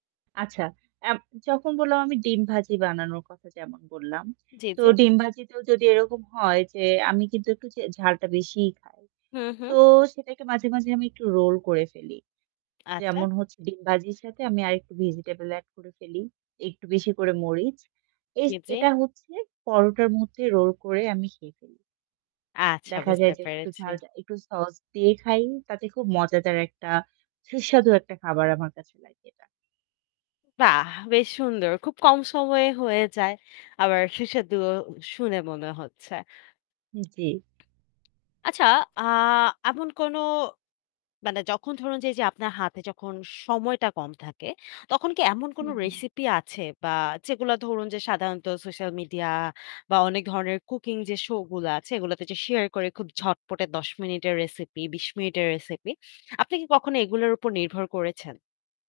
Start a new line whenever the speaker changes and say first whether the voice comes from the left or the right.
right: আচ্ছা এব যখন বললাম আমি ডিম ভাজি বানানোর কথা যেমন বললাম।
left: জি,
right: তো
left: জি।
right: ডিম ভাজিতেও যদি এরকম হয় যে আমি কিন্তু একটু যে ঝালটা বেশিই খাই।
left: হু, হুম।
right: তো সেটাকে মাঝে, মাঝে আমি একটু রোল করে ফেলি।
left: আচ্ছা।
right: যেমন হচ্ছে ডিম ভাজির সাথে আমি আরেকটু ভেজিটেবল এড করে ফেলি, একটু বেশি করে মরিচ। এস
left: জি, জি।
right: এটা হচ্ছে পরোটার মধ্যে রোল করে আমি খেয়ে ফেলি।
left: আচ্ছা
right: দেখা
left: বুঝতে
right: যায় যে একটু
left: পেরেছি।
right: ঝাল যা একটু sauce দিয়ে খাই, তাতে খুব মজাদার একটা সুস্বাদু একটা খাবার আমার কাছে লাগে এটা।
left: বাহ! বেশ সুন্দর। খুব কম সময়ে হয়ে যায়। আবার সুস্বাদুও উ শুনে মনে হচ্ছে।
right: উম জি।
left: আচ্ছা আ এমন কোন মানে যখন ধরুন যে, এইযে আপনার হাতে যখন সময়টা কম থাকে, তখন কি এমন
right: হু,
left: কোন
right: হুম।
left: রেসিপি আছে বা যেগুলা ধরুন যে সাধারণত সোশ্যাল মিডিয়া বা অনেক ধরনের কুকিং যে show গুলা আছে এগুলাতে যে শেয়ার করে খুব ঝটপটে ১০ মিনিটের রেসিপি, ২০ মিনিটের রেসিপি আপনি কি কখনো এগুলোর উপর নির্ভর করেছেন?